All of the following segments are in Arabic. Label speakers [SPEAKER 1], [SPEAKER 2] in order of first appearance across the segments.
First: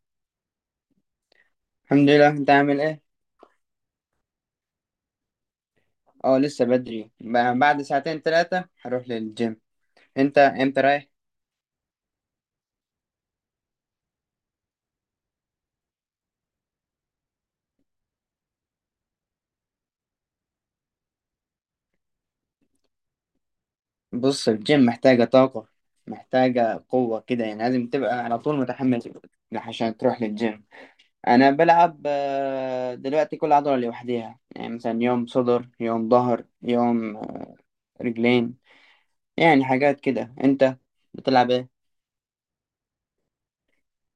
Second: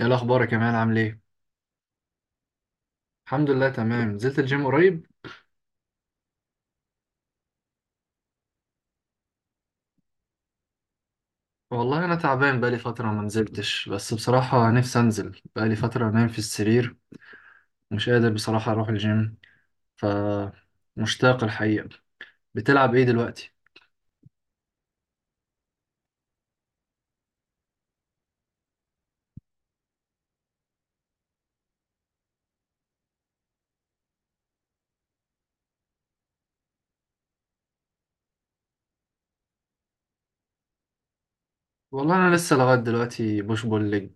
[SPEAKER 1] ايه الاخبار يا كمال؟ عامل ايه؟
[SPEAKER 2] الحمد لله. انت عامل ايه؟
[SPEAKER 1] الحمد لله، تمام. نزلت الجيم قريب؟
[SPEAKER 2] اه، لسه بدري. بعد ساعتين 3 هروح للجيم. انت امتى رايح؟
[SPEAKER 1] والله انا تعبان، بقالي فتره ما نزلتش، بس بصراحه نفسي انزل. بقالي فتره نايم في السرير، مش قادر بصراحه اروح الجيم. ف مشتاق الحقيقه. بتلعب ايه دلوقتي؟
[SPEAKER 2] بص، الجيم محتاجة طاقة، محتاجة قوة كده. يعني لازم تبقى على طول متحمس عشان تروح للجيم. انا بلعب دلوقتي كل عضلة لوحديها. يعني مثلا يوم صدر، يوم ظهر، يوم رجلين، يعني حاجات كده. انت بتلعب ايه؟
[SPEAKER 1] والله انا لسه لغايه دلوقتي بوش بول ليج.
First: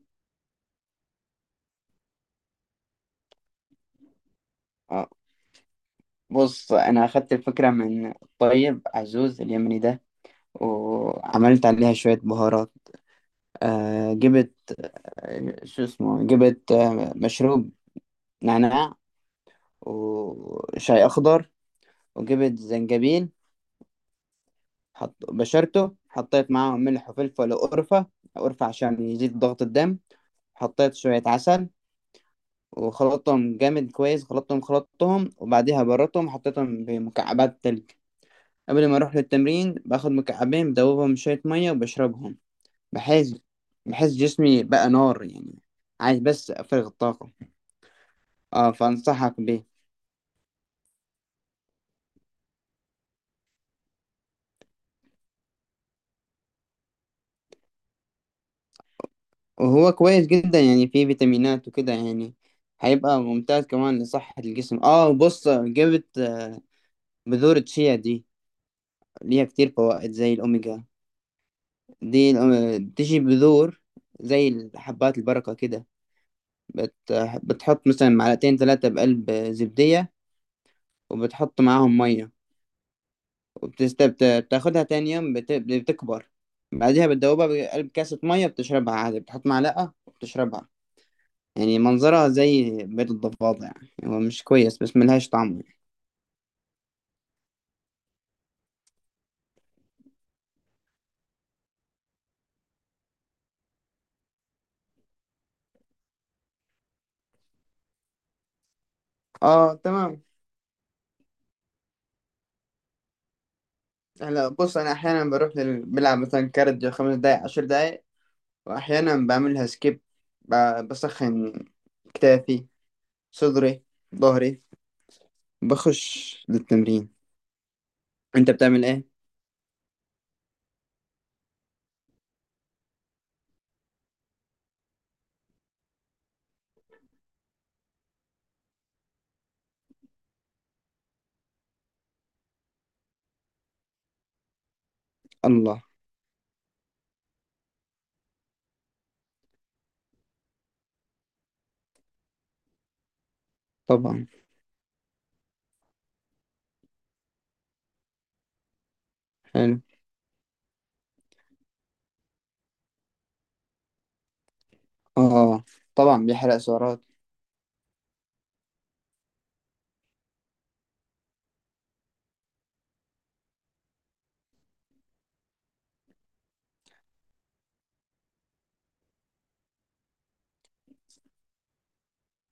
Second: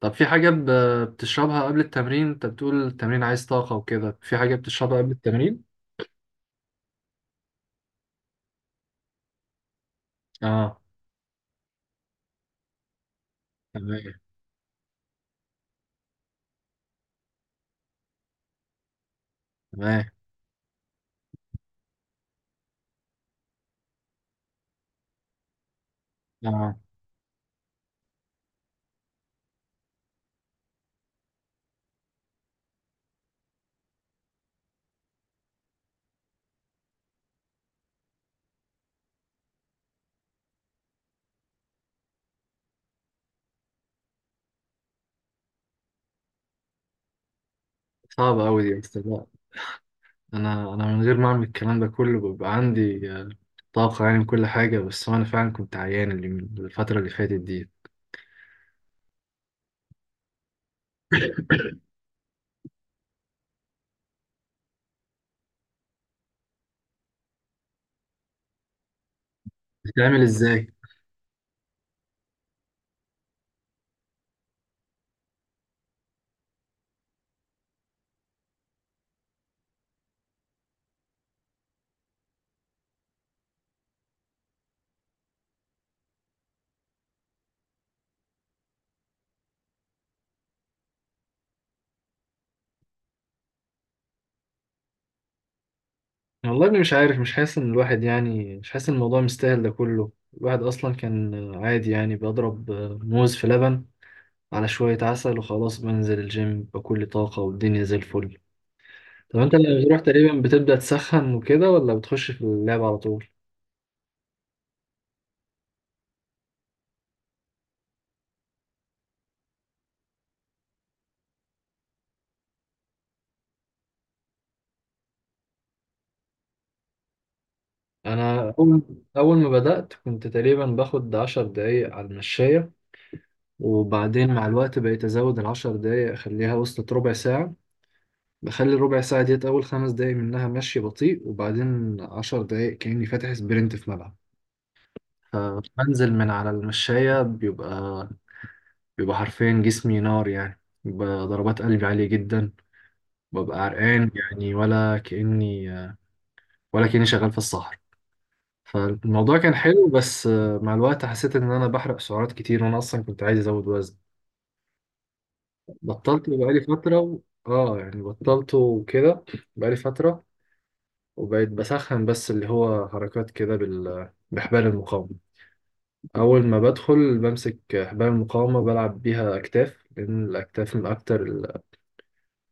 [SPEAKER 1] طب في حاجه بتشربها قبل التمرين؟ انت بتقول التمرين عايز طاقه وكده، في حاجه بتشربها قبل
[SPEAKER 2] اه،
[SPEAKER 1] التمرين؟
[SPEAKER 2] بص، انا اخدت الفكرة من الطيب عزوز اليمني ده،
[SPEAKER 1] اه.
[SPEAKER 2] وعملت عليها شوية بهارات. آه،
[SPEAKER 1] تمام.
[SPEAKER 2] جبت شو اسمه، جبت مشروب نعناع،
[SPEAKER 1] تمام.
[SPEAKER 2] وشاي أخضر، وجبت زنجبيل. حط بشرته، حطيت
[SPEAKER 1] اه.
[SPEAKER 2] معاهم ملح وفلفل وقرفة. قرفة عشان يزيد ضغط الدم. حطيت شوية عسل، وخلطتهم جامد كويس، خلطتهم، وبعديها بردتهم، حطيتهم بمكعبات تلج. قبل ما أروح للتمرين باخد مكعبين، بدوبهم شوية مية وبشربهم، بحيث بحيث جسمي بقى نار يعني. عايز بس أفرغ الطاقة.
[SPEAKER 1] صعبه قوي
[SPEAKER 2] اه،
[SPEAKER 1] دي بس.
[SPEAKER 2] فانصحك بيه.
[SPEAKER 1] انا من غير ما اعمل الكلام ده كله بيبقى عندي طاقة يعني من كل حاجة، بس انا فعلا كنت عيان اللي من الفترة اللي فاتت دي.
[SPEAKER 2] وهو كويس جدا، يعني فيه فيتامينات وكده، يعني هيبقى ممتاز كمان لصحة الجسم. اه، بص، جبت بذور الشيا دي، ليها كتير فوائد
[SPEAKER 1] بتتعمل
[SPEAKER 2] زي
[SPEAKER 1] ازاي؟
[SPEAKER 2] الأوميجا. دي بتيجي بذور زي حبات البركة كده. بت... بتحط مثلا معلقتين 3 بقلب زبدية، وبتحط معاهم مية، وبتست... بت- بتاخدها تاني يوم، بتكبر. بعدها بتدوبها بقلب كاسة مية، بتشربها عادي، بتحط معلقة وبتشربها. يعني منظرها زي بيض الضفادع يعني، هو مش كويس بس ملهاش طعم يعني.
[SPEAKER 1] والله اني مش عارف، مش حاسس ان الواحد يعني، مش حاسس ان الموضوع مستاهل ده كله. الواحد اصلا كان عادي يعني، بضرب موز في لبن على شوية عسل وخلاص، بنزل الجيم بكل طاقة والدنيا زي الفل. طب انت
[SPEAKER 2] اه،
[SPEAKER 1] لما بتروح
[SPEAKER 2] تمام.
[SPEAKER 1] تقريبا بتبدأ تسخن وكده ولا بتخش في اللعب على طول؟
[SPEAKER 2] هلا، بص، انا احيانا بروح بلعب مثلا كارديو 5 دقايق، 10 دقايق، واحيانا بعملها سكيب. ب... بسخن كتافي، صدري، ظهري، بخش للتمرين. انت
[SPEAKER 1] انا اول
[SPEAKER 2] بتعمل ايه؟
[SPEAKER 1] اول ما بدأت كنت تقريبا باخد 10 دقايق على المشاية، وبعدين مع الوقت بقيت أزود العشر دقايق أخليها، وصلت ربع ساعة. بخلي الربع ساعة ديت أول 5 دقايق منها مشي بطيء، وبعدين 10 دقايق كأني فاتح سبرنت في ملعب.
[SPEAKER 2] الله.
[SPEAKER 1] فبنزل من على المشاية، بيبقى حرفيا جسمي نار يعني، بيبقى ضربات قلبي عالية جدا، ببقى عرقان
[SPEAKER 2] طبعا.
[SPEAKER 1] يعني. ولا كأني شغال في الصحراء. فالموضوع كان
[SPEAKER 2] حلو.
[SPEAKER 1] حلو، بس مع الوقت حسيت إن أنا بحرق سعرات كتير وأنا أصلا كنت عايز أزود وزن.
[SPEAKER 2] اه، طبعا
[SPEAKER 1] بطلت
[SPEAKER 2] بيحرق
[SPEAKER 1] بقالي فترة
[SPEAKER 2] سعرات.
[SPEAKER 1] اه يعني بطلته وكده، بقالي فترة. وبقيت بسخن بس اللي هو حركات كده بحبال المقاومة. أول ما بدخل بمسك حبال المقاومة بلعب بيها أكتاف، لأن الأكتاف من أكتر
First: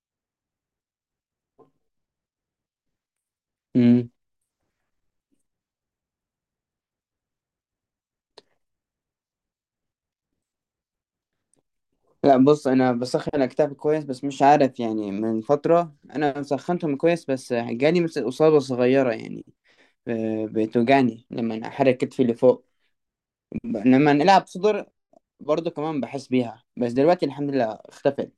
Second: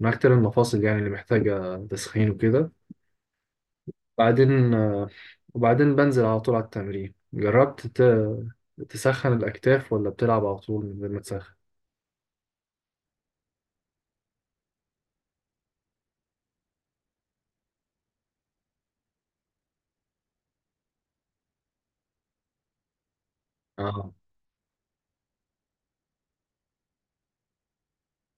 [SPEAKER 1] من أكتر المفاصل يعني اللي محتاجة تسخين وكده.
[SPEAKER 2] امم
[SPEAKER 1] بعدين وبعدين بنزل على طول على التمرين. جربت تسخن الأكتاف ولا بتلعب على طول من غير ما تسخن؟
[SPEAKER 2] لا، بص، انا بسخن كتافي كويس، بس مش عارف يعني من فترة، انا سخنتهم كويس بس جالي مثل اصابة صغيرة يعني. بتوجعني لما أنا احرك كتفي اللي فوق.
[SPEAKER 1] اه.
[SPEAKER 2] لما نلعب صدر برضو كمان بحس بيها، بس دلوقتي الحمد لله اختفت.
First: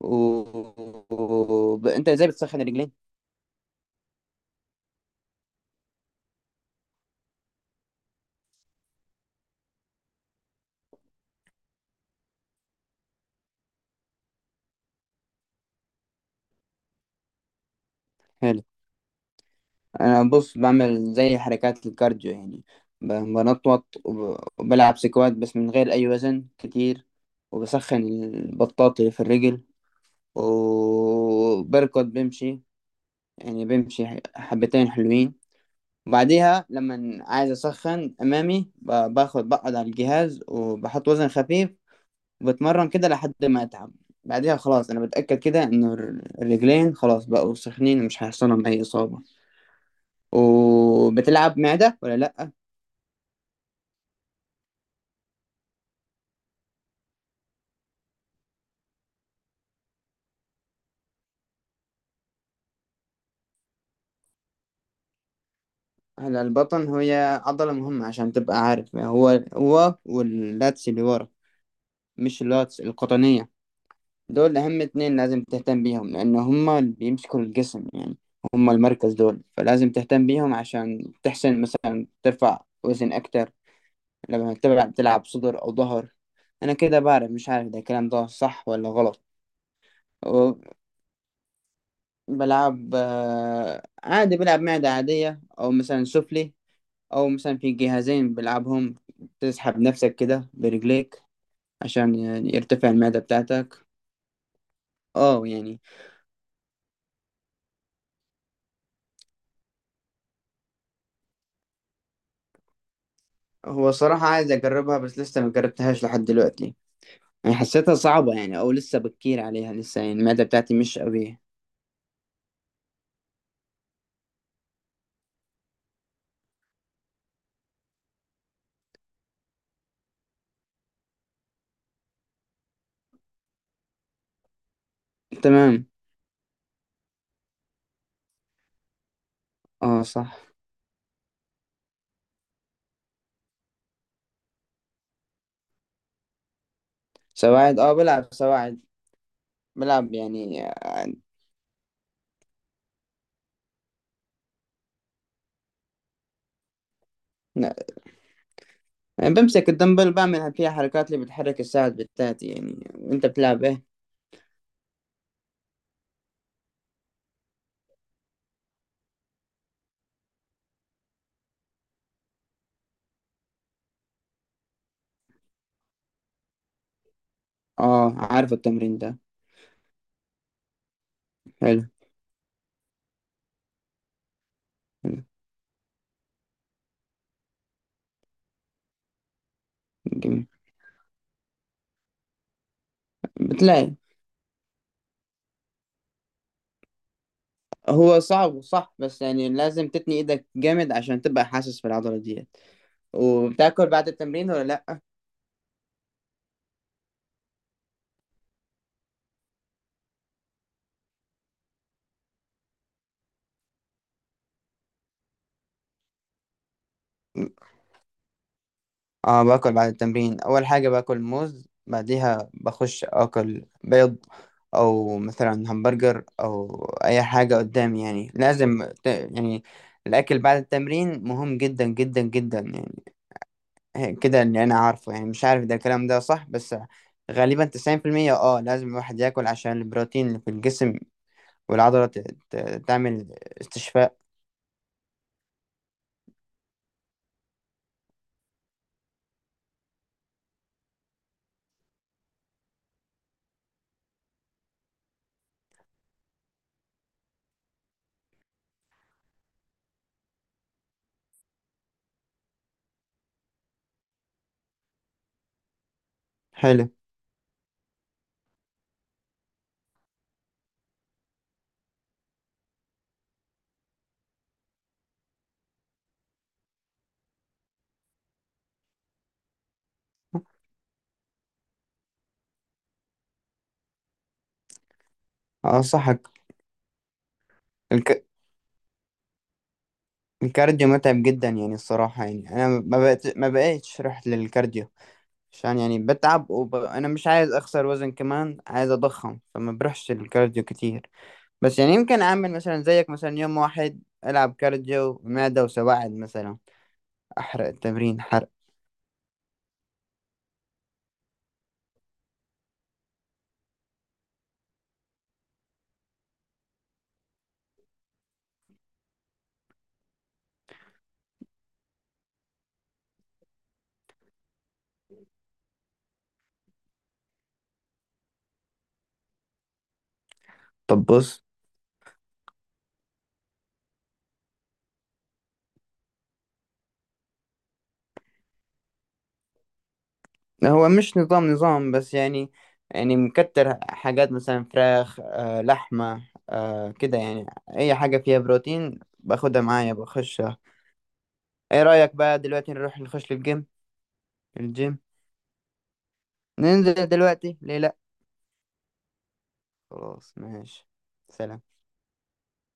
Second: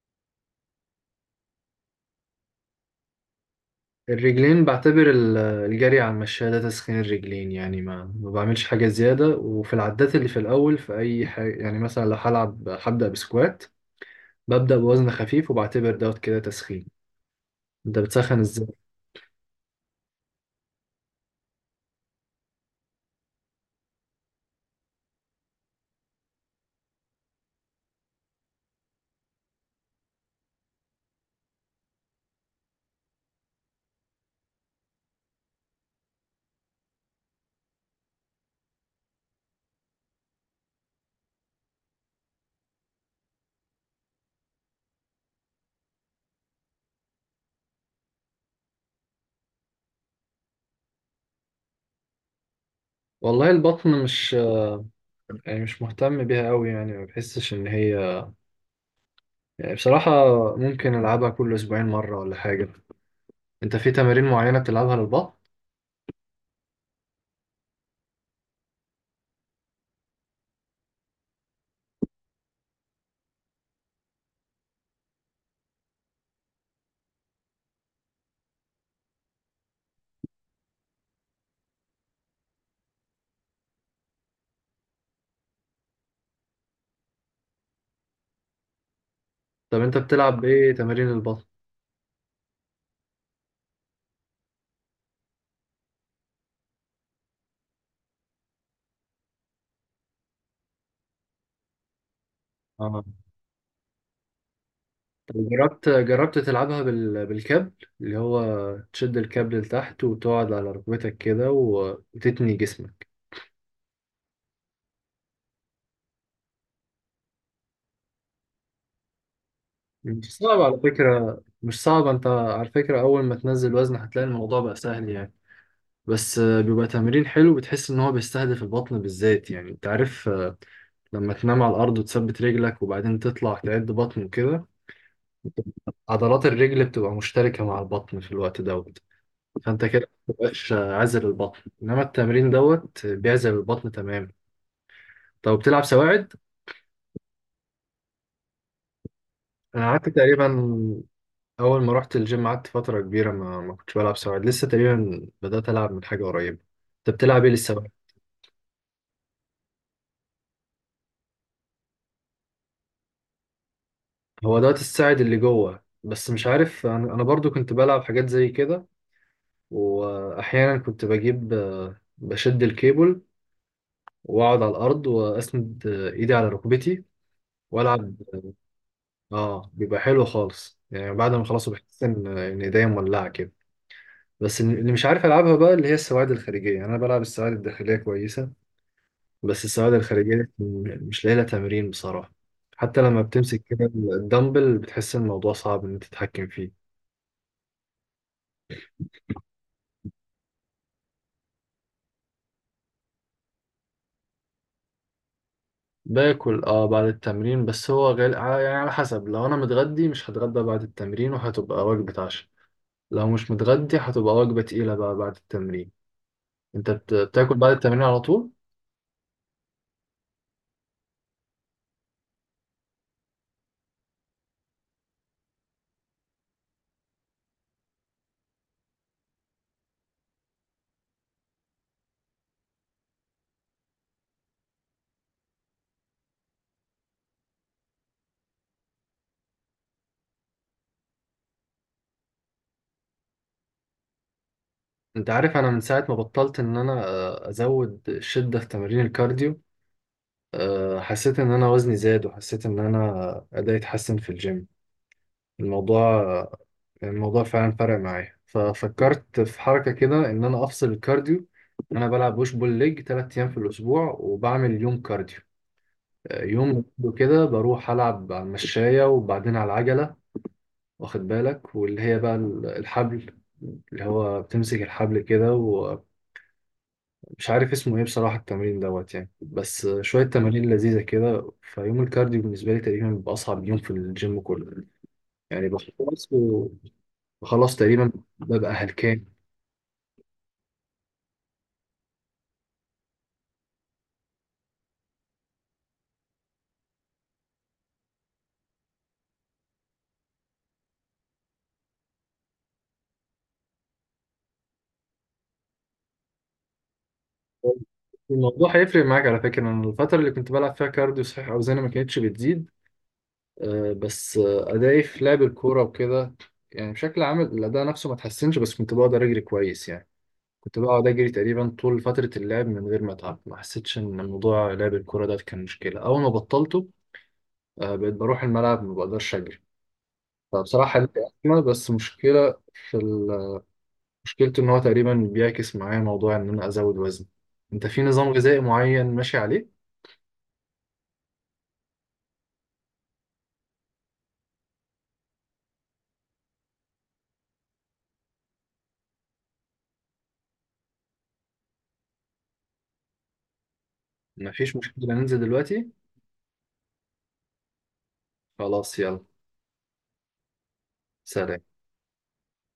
[SPEAKER 2] و... انت ازاي بتسخن الرجلين؟
[SPEAKER 1] الرجلين بعتبر الجري على المشاية ده تسخين الرجلين يعني، ما بعملش حاجة زيادة، وفي العدات اللي في الأول في أي حاجة. يعني مثلا لو هلعب هبدأ بسكوات، ببدأ بوزن خفيف وبعتبر دوت كده تسخين. أنت بتسخن
[SPEAKER 2] حلو.
[SPEAKER 1] إزاي؟
[SPEAKER 2] انا بص بعمل زي حركات الكارديو يعني، بنطوط وب- وبلعب سكوات بس من غير اي وزن كتير، وبسخن البطاط اللي في الرجل، وبركض بمشي، يعني بمشي حبتين حلوين. وبعديها لما عايز أسخن أمامي، باخد بقعد على الجهاز وبحط وزن خفيف، وبتمرن كده لحد ما أتعب. بعديها خلاص أنا بتأكد كده إنه الرجلين خلاص بقوا سخنين، ومش هيحصلهم أي إصابة. وبتلعب معدة ولا لأ؟
[SPEAKER 1] والله البطن مش، يعني مش مهتم بيها أوي، يعني ما بحسش إن هي، يعني بصراحة ممكن ألعبها كل أسبوعين مرة ولا حاجة. أنت في تمارين معينة بتلعبها للبطن؟
[SPEAKER 2] هلا، البطن هي عضلة مهمة. عشان تبقى عارف، هو هو واللاتس اللي ورا، مش اللاتس القطنية. دول أهم 2 لازم تهتم بيهم، لأن هما اللي بيمسكوا الجسم يعني، هما المركز دول. فلازم تهتم بيهم عشان تحسن مثلا ترفع وزن أكتر لما تلعب صدر أو ظهر. أنا كده بعرف، مش عارف ده الكلام ده صح ولا غلط.
[SPEAKER 1] طب أنت بتلعب بإيه تمارين البطن؟
[SPEAKER 2] بلعب، عادي بلعب معدة عادية، أو مثلا سفلي، أو مثلا في جهازين بلعبهم. تسحب نفسك كده برجليك عشان يعني يرتفع المعدة بتاعتك،
[SPEAKER 1] طب
[SPEAKER 2] اه يعني.
[SPEAKER 1] جربت تلعبها بالكابل، اللي هو تشد الكابل لتحت وتقعد على ركبتك كده وتتني جسمك.
[SPEAKER 2] هو صراحة عايز أجربها بس لسه ما جربتهاش لحد دلوقتي. يعني حسيتها صعبة يعني، أو لسه بكير عليها لسه، يعني
[SPEAKER 1] مش
[SPEAKER 2] المعدة
[SPEAKER 1] صعب
[SPEAKER 2] بتاعتي
[SPEAKER 1] على
[SPEAKER 2] مش قوية.
[SPEAKER 1] فكرة، مش صعب. انت على فكرة اول ما تنزل وزن هتلاقي الموضوع بقى سهل يعني، بس بيبقى تمرين حلو، بتحس ان هو بيستهدف البطن بالذات. يعني انت عارف لما تنام على الارض وتثبت رجلك وبعدين تطلع تعد بطن وكده،
[SPEAKER 2] تمام.
[SPEAKER 1] عضلات الرجل بتبقى مشتركة مع البطن في الوقت دوت، فانت
[SPEAKER 2] اه،
[SPEAKER 1] كده
[SPEAKER 2] صح.
[SPEAKER 1] مبقاش عازل البطن، انما التمرين دوت بيعزل البطن تماما. طب بتلعب سواعد؟
[SPEAKER 2] سواعد؟ اه، بلعب سواعد،
[SPEAKER 1] انا قعدت
[SPEAKER 2] بلعب
[SPEAKER 1] تقريبا
[SPEAKER 2] يعني
[SPEAKER 1] اول ما رحت الجيم قعدت فتره كبيره ما كنتش بلعب سواعد، لسه تقريبا بدات العب من حاجه قريبه. انت بتلعب ايه
[SPEAKER 2] لا.
[SPEAKER 1] للسواعد؟
[SPEAKER 2] يعني بمسك الدمبل، بعمل فيها حركات اللي بتحرك الساعد بتاعتي. يعني انت بتلعب ايه؟
[SPEAKER 1] هو دوت الساعد اللي جوه، بس مش عارف. انا برضو كنت بلعب حاجات زي كده، واحيانا كنت بجيب بشد الكيبل واقعد على الارض، واسند ايدي على ركبتي والعب.
[SPEAKER 2] اه، عارف التمرين ده.
[SPEAKER 1] اه بيبقى حلو خالص يعني، بعد ما خلاص
[SPEAKER 2] حلو،
[SPEAKER 1] بحس ان ايديا مولعه كده. بس اللي مش
[SPEAKER 2] حلو.
[SPEAKER 1] عارف العبها بقى اللي هي السواعد الخارجيه، يعني انا بلعب السواعد الداخليه كويسه، بس السواعد
[SPEAKER 2] جميل.
[SPEAKER 1] الخارجيه مش لاقي لها تمرين بصراحه. حتى لما بتمسك كده
[SPEAKER 2] بتلاقي،
[SPEAKER 1] الدمبل بتحس ان الموضوع صعب ان انت تتحكم فيه.
[SPEAKER 2] هو صعب وصح، بس يعني لازم تتني ايدك جامد عشان تبقى حاسس بالعضلة ديت. وبتاكل بعد التمرين ولا لا؟
[SPEAKER 1] باكل اه بعد التمرين، بس هو يعني على حسب، لو انا متغدي مش هتغدى بعد التمرين وهتبقى وجبه عشاء، لو مش متغدي هتبقى وجبه تقيله بقى بعد التمرين. انت بتاكل بعد التمرين على طول؟
[SPEAKER 2] اه، باكل بعد التمرين، اول حاجه باكل موز، بعديها بخش اكل بيض، او مثلا همبرجر، او اي حاجه قدامي. يعني لازم يعني الاكل بعد التمرين مهم جدا جدا جدا يعني. كده اللي انا عارفه، يعني مش عارف ده الكلام ده صح، بس غالبا 90%. اه، لازم الواحد ياكل عشان البروتين اللي في الجسم، والعضله تعمل استشفاء.
[SPEAKER 1] انت عارف انا من ساعه ما بطلت ان انا ازود الشده في تمارين الكارديو، حسيت ان انا وزني زاد وحسيت ان انا ادائي اتحسن في الجيم. الموضوع الموضوع فعلا فرق معايا، ففكرت في حركة كده ان انا افصل الكارديو. انا بلعب بوش بول ليج 3 ايام في الاسبوع وبعمل يوم كارديو، يوم
[SPEAKER 2] حلو.
[SPEAKER 1] كده بروح العب على المشاية وبعدين على العجلة، واخد بالك واللي هي بقى الحبل، اللي هو بتمسك الحبل كده، مش عارف اسمه ايه بصراحة التمرين دوت يعني، بس شوية تمارين لذيذة كده. فيوم الكارديو بالنسبة لي تقريبا بيبقى أصعب يوم في الجيم كله. يعني
[SPEAKER 2] اه،
[SPEAKER 1] بخلص
[SPEAKER 2] صحك.
[SPEAKER 1] بخلص تقريبا ببقى هلكان.
[SPEAKER 2] الكارديو متعب جدا يعني الصراحة. يعني أنا ما بقيتش رحت للكارديو، عشان يعني بتعب. أنا مش عايز أخسر وزن، كمان عايز أضخم، فما بروحش للكارديو كتير. بس يعني يمكن أعمل مثلا زيك، مثلا يوم واحد ألعب كارديو، معدة وسواعد مثلا، أحرق التمرين حرق.
[SPEAKER 1] الموضوع هيفرق معاك على فكرة، أنا الفترة اللي كنت بلعب فيها كارديو صحيح أوزاني ما كانتش بتزيد، بس أدائي في لعب الكورة وكده يعني بشكل عام الأداء نفسه ما اتحسنش، بس كنت بقدر أجري كويس يعني. كنت بقعد أجري تقريبا طول فترة اللعب من غير ما أتعب، ما حسيتش إن موضوع لعب الكورة ده كان مشكلة. أول ما بطلته بقيت بروح الملعب ما بقدرش أجري. فبصراحة
[SPEAKER 2] طب
[SPEAKER 1] ليه
[SPEAKER 2] بص،
[SPEAKER 1] أزمة، بس مشكلة في مشكلته إن هو تقريبا بيعكس معايا موضوع إن أنا أزود وزن. أنت في نظام غذائي معين ماشي عليه؟
[SPEAKER 2] هو مش نظام، بس يعني، يعني مكتر حاجات مثلا فراخ، لحمة، كده يعني، أي حاجة فيها بروتين باخدها معايا بخش. ايه رأيك بقى دلوقتي نروح نخش للجيم؟
[SPEAKER 1] مفيش
[SPEAKER 2] الجيم،
[SPEAKER 1] مشكلة ننزل دلوقتي.
[SPEAKER 2] ننزل دلوقتي، ليه لا؟
[SPEAKER 1] خلاص، يلا.
[SPEAKER 2] خلاص ماشي.
[SPEAKER 1] سلام.
[SPEAKER 2] سلام.